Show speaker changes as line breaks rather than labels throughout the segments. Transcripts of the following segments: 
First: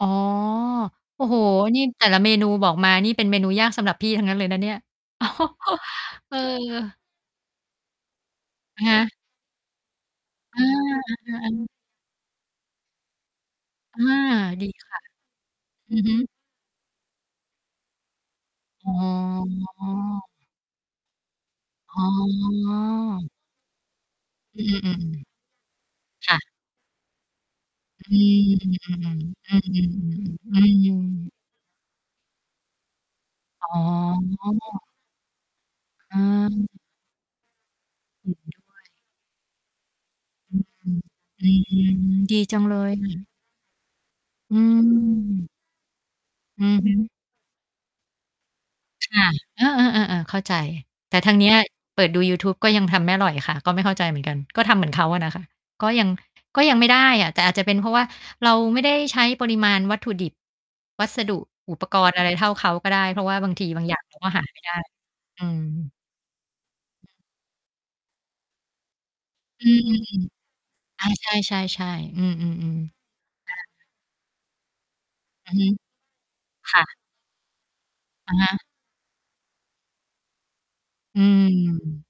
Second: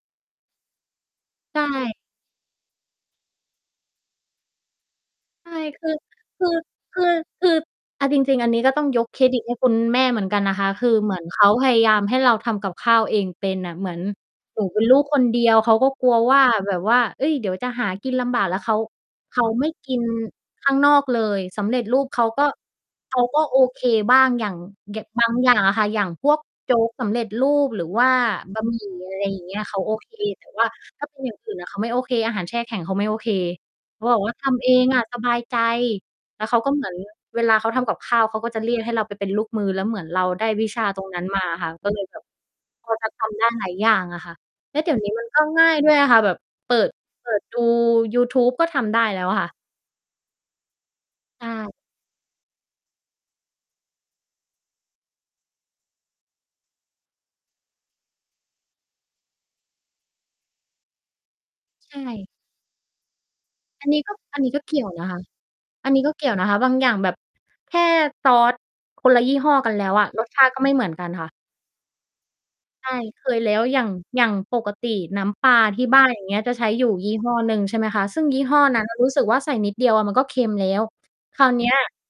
อ๋อ โอ้โฮ
ใช
นี่
่
แต่ละเมนูบอกมานี่เป็นเมนูยากสำหรับพี่ทั้งนั้นเลยนะเนี่ย
ใช่ คือ
เอ
คือ
อ
คือ คือเอาจริง ๆ อันนี้ก็ต
อ
้
ะ
อง
ฮ
ย
ะ
กเครดิตให้คุณแม่เหมือนกันนะ
อ
ค
า
ะ คือเหมือน
เอ
เ
อ
ข
อ
า
ัน
พยายามให้เราทำกับข้าวเองเป็นน่ะ เหมือ
อ
น
า
หน
ด
ู
ี
เป็
ค
นลู
่ะ
กคนเดียว เขาก็
อือ
กล
ฮ
ัว
ึ
ว่าแบบว่า เฮ้ย เดี๋ยวจะหากินลำบาก แล้วเขา
อ๋
เขาไม่กิน
อ
ข้างนอกเลย สำเร็จร
อ
ู
๋
ปเขาก็ เขา
อ
ก็โอเคบ้าง อย่าง
อือ ๆ อื
ย
ม
บางอย่างอะค่ะ อย่างพ
ค
ว
่
ก
ะ
โจ๊ก สำเร็จรูป หรือว่า
อื
บะหมี่ อะ
ม
ไรอย
ๆ
่าง
ๆ
เ
อ
ง
ื
ี้ย เขาโ
ม
อเค
ๆ
แต่
ๆ อื
ว่าถ้าเป็นอย
ม
่างอื่นน่ะ เขาไม่โอเค อาหารแช่แข็ง เขาไม่โอเค
อ๋
เขาบอกว่า "ทำเอ
อ
งอะสบายใจ"
อ
แล้วเขา
ืม
ก็ เหมือน เวลาเขาทำกับข้าว
เห็
เข
น
าก็
ด
จะเรี
้
ย
ว
กใ
ย
ห้เราไปเป็นลูกมือ แล้วเหมือนเราได้
อื
ว
อ
ิช
อ
า
ืม
ตรงนั้นมาอะค่ะ
อื
ก
ม
็เลยแบบ
ดีจังเล
พ
ย
อ
ค
จ
่
ะท
ะ
ำได้ หลายอย่างอะค่ะ
อื
แล้ว เดี๋ยวนี้ มันก็
ม
ง่ายด้วยอะค่ะ แบบ
อื
เป
อ
ิ
ฮ
ด
ึ
เปิดดู ยูทูบก็ทำได้
ค
แล้
่ะ
วอะค่ะ
เออ ๆ ๆ เข้าใจ แต่ทาง
ใ
เ
ช
นี้ย
่
เปิดดูยูทูบก็ยังทำไม่อร่อยค่ะ ก็ไม่เข้าใจเหมือนกัน ก็ทำเหมือนเขาอะนะคะ ก็ยัง ก็ยังไม่ได้อะ แต่อาจจะเป็นเพราะว่าเราไม่ได้ใช้ปริมาณวัตถุดิบ วัสดุอุป
ใช
กรณ์อะ
่
ไรเท่าเขาก็ได้ เพราะว่าบางที บา
อ
ง
ัน
อ
น
ย่า
ี้
ง
ก
เร
็
าก็
อ
ห
ัน
า
นี้
ไม
ก
่
็
ได
เ
้
กี่ยวนะคะ
อื
อั
ม
นนี้ก็ เกี่ยวนะคะ บางอย่างแบบ แค่ซอสคนละยี่ห้อ
อื
กันแล้วอะ ร
ม
สชา
ๆ
ติ ก็ไม่เหมือน
ๆ อ
ก
า
ันค
ใช
่ะ
่ ๆ ๆ อืม
ใช
ๆ
่
ๆ
เคยแล
อ
้ว
า
อย่าง อย่างปกติน้ำป
อื
ลา
อฮึ
ที่บ้าน อย่างเงี้ย จะใช้
ค่
อยู่
ะ
ยี่ห้อหนึ่ง ใช่ไหมคะ ซึ่ง
อะ
ยี่
ฮะ
ห้อนั้นน่ะรู้สึกว่า ใส่นิดเดียวอะมันก็เค็มแล้ว
อื
คราวเนี้ย
ม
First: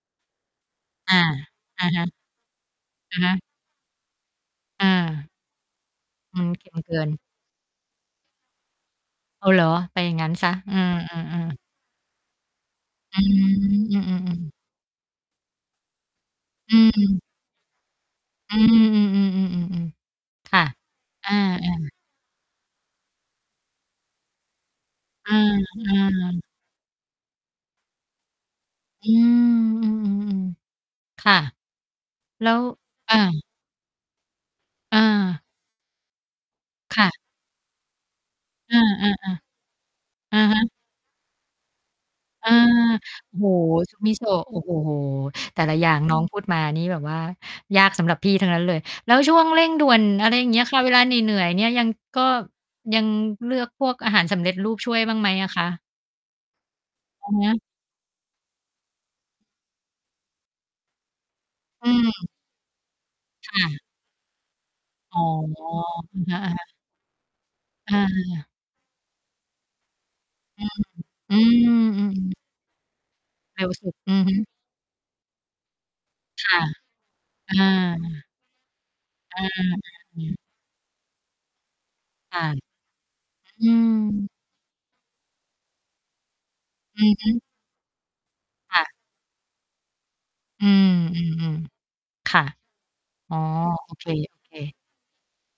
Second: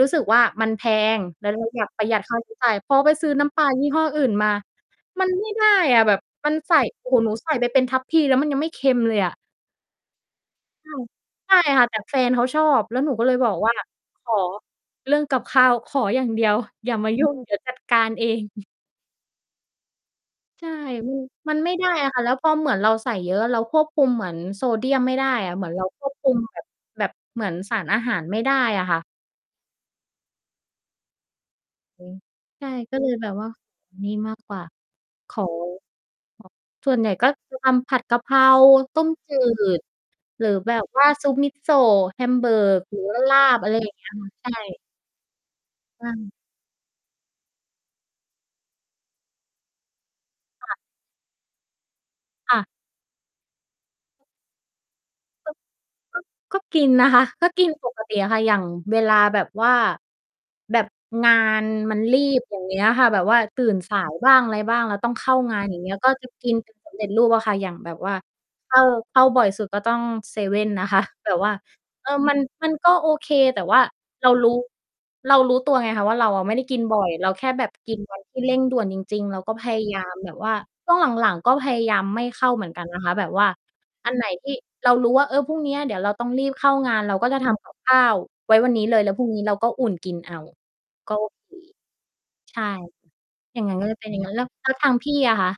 รู้สึกว่า มันแพ
อา
ง แล้วเราอย
อ
า
ะ
กป
ฮ
ระ
ะ
หยัดค่าใช้จ่าย พอไป
อะ
ซ
ฮ
ื้อ
ะ
น้ำปลายี่ห้ออื่นมา
อ
มั
า
นไม่ได้อะแบบ
อื
ม
ม
ัน
เค็
ใส
ม
่
เกิ
โอ้
น
โฮ หนูใส่ไปเป็นทัพพี แล้วมันยังไม่เค็มเลยอะ
อ้อ เหรอ? ไปอย่างงั้นเสีย เออ
ใช่ ใช
ๆ
่
ๆ
ค่ะ แต่แฟนเขาชอบ แล้วหนู
อื
ก็เลย บอกว่า
ม อือ
"ขอ
ๆ ๆ
เรื่องกับข้าว ขออย่าง เดียว
อ
อย่ามา
ืม
ยุ่ง เดี๋ยวจัดการ เอง"
อื
อือ
อ ๆ ๆ ๆ ๆ ค่
ใ
ะ
ช่ อือ
อา
มันไม่ได
ๆ
้อะค่ะ แล้วพอเหมือนเราใส่เยอะ เราควบคุมเหมือนโซเดียมไม่ได้
อา
อะเหมือนเรา ควบคุ
ๆ
มแบบ แบบเหมือนสารอาหารไม่ได้อะค่ะ
อืม อือ ๆ ค่ะ
อืม
แล้ว
ใช่ ก็เล
อ
ยแบบ
า
ว่านี่มาก กว่า
อ
ข
า
อ ส่
ค
วน
่
ใหญ่
ะ
ก็ คือ ทำผัดกะเพรา
เออ
ต้ม
ๆ
จืด
ๆ อะ
หรือ
ฮะ
แบบว่า ซุปมิโซะ
อา
Hamburg หรือว่าล
โอ้
า
โฮ
บ อะไรอย่
ซ
า
ุ
ง
ป
เงี้
มิ
ย
โซ
ค่ะ
ะ
ใช่
โอ้โฮ แต่ละอย่าง
ว่า
น้อง
ง
พูดมานี่แบบว่ายากสำหรับพี่ทั้งนั้นเลย แล้วช่วงเร่งด่วน อะไรอย่างเงี้ย
ค่
ค่
ะ
ะ เวลาเหนื่อย ๆ เนี่ยยัง ก็
ค่ะ
ยังเลือกพวกอาหารสำเร็จรูปช่วยบ้างไหมอ
ก
ะ
็
คะ?
ก็ ก็กินนะคะ
อะฮ
ก็
ะ
กินปกติอะค่ะ อย่างเวลาแบบว่าแบบงาน
อื
มันรี
ม
บ อย่างเงี้ย ค่ะ แบบว่า
ค
ต
่
ื่น
ะ
สายบ้างอะไรบ้าง เราต้อง
อ๋อ
เข้างาน อย่างงี้ แล้วก็จะ
อะ
กิน
ฮะ
เ
ๆ
ป็นสำเร็จรูปอะค่ะ อย่างแบ
อ
บว่า
า
เอ่อ เข้าบ่อยสุดก็ต้องเซเว่
อื
น
ม
นะคะ แต่
อื
ว่า
ม อื
เอ
อ
อ มั
ๆ
น มันก็โอเค แต
เ
่
ร็ว
ว่า
สุด อือ
เรา
ฮ
ร
ึ
ู้ เรารู้ตัวไงคะว่าเราอะ
ค
ไม่
่
ไ
ะ
ด้กินบ่อย เราแค่
อ
แบบกินวัน
า
ที่เร่งด่วนจริง ๆ เ
อ
รา
ะ
ก็
ฮ
พ
ะ
ยายาม
อื
แบบ
ม
ว่าช่วงหลัง ๆ ก็พยายามไม่
ค
เ
่
ข
ะ
้าเหมือนกันนะคะ แบบว่า
อื
อันไหน
ม
ที่เรารู้ว่า เออ พรุ่งนี้อะเดี๋ยวเราต้องรีบเข้างา
อ
น
ื
เร
อ
าก
ฮ
็
ึ
จะทำกับข้าวไว้วัน
ค
นี
่
้
ะ
เลย แล้วพรุ่งนี้เราก็อุ่นกินเอา
อือ
ก็
อื
โอเค
อ ๆ ค่ะ
ใช่
อ๋อ
อย่างงั้นเล
โอ
ย เ
เ
ป
ค
็นอย่างงั้น แล้
ๆ
วทางพี่อะคะ?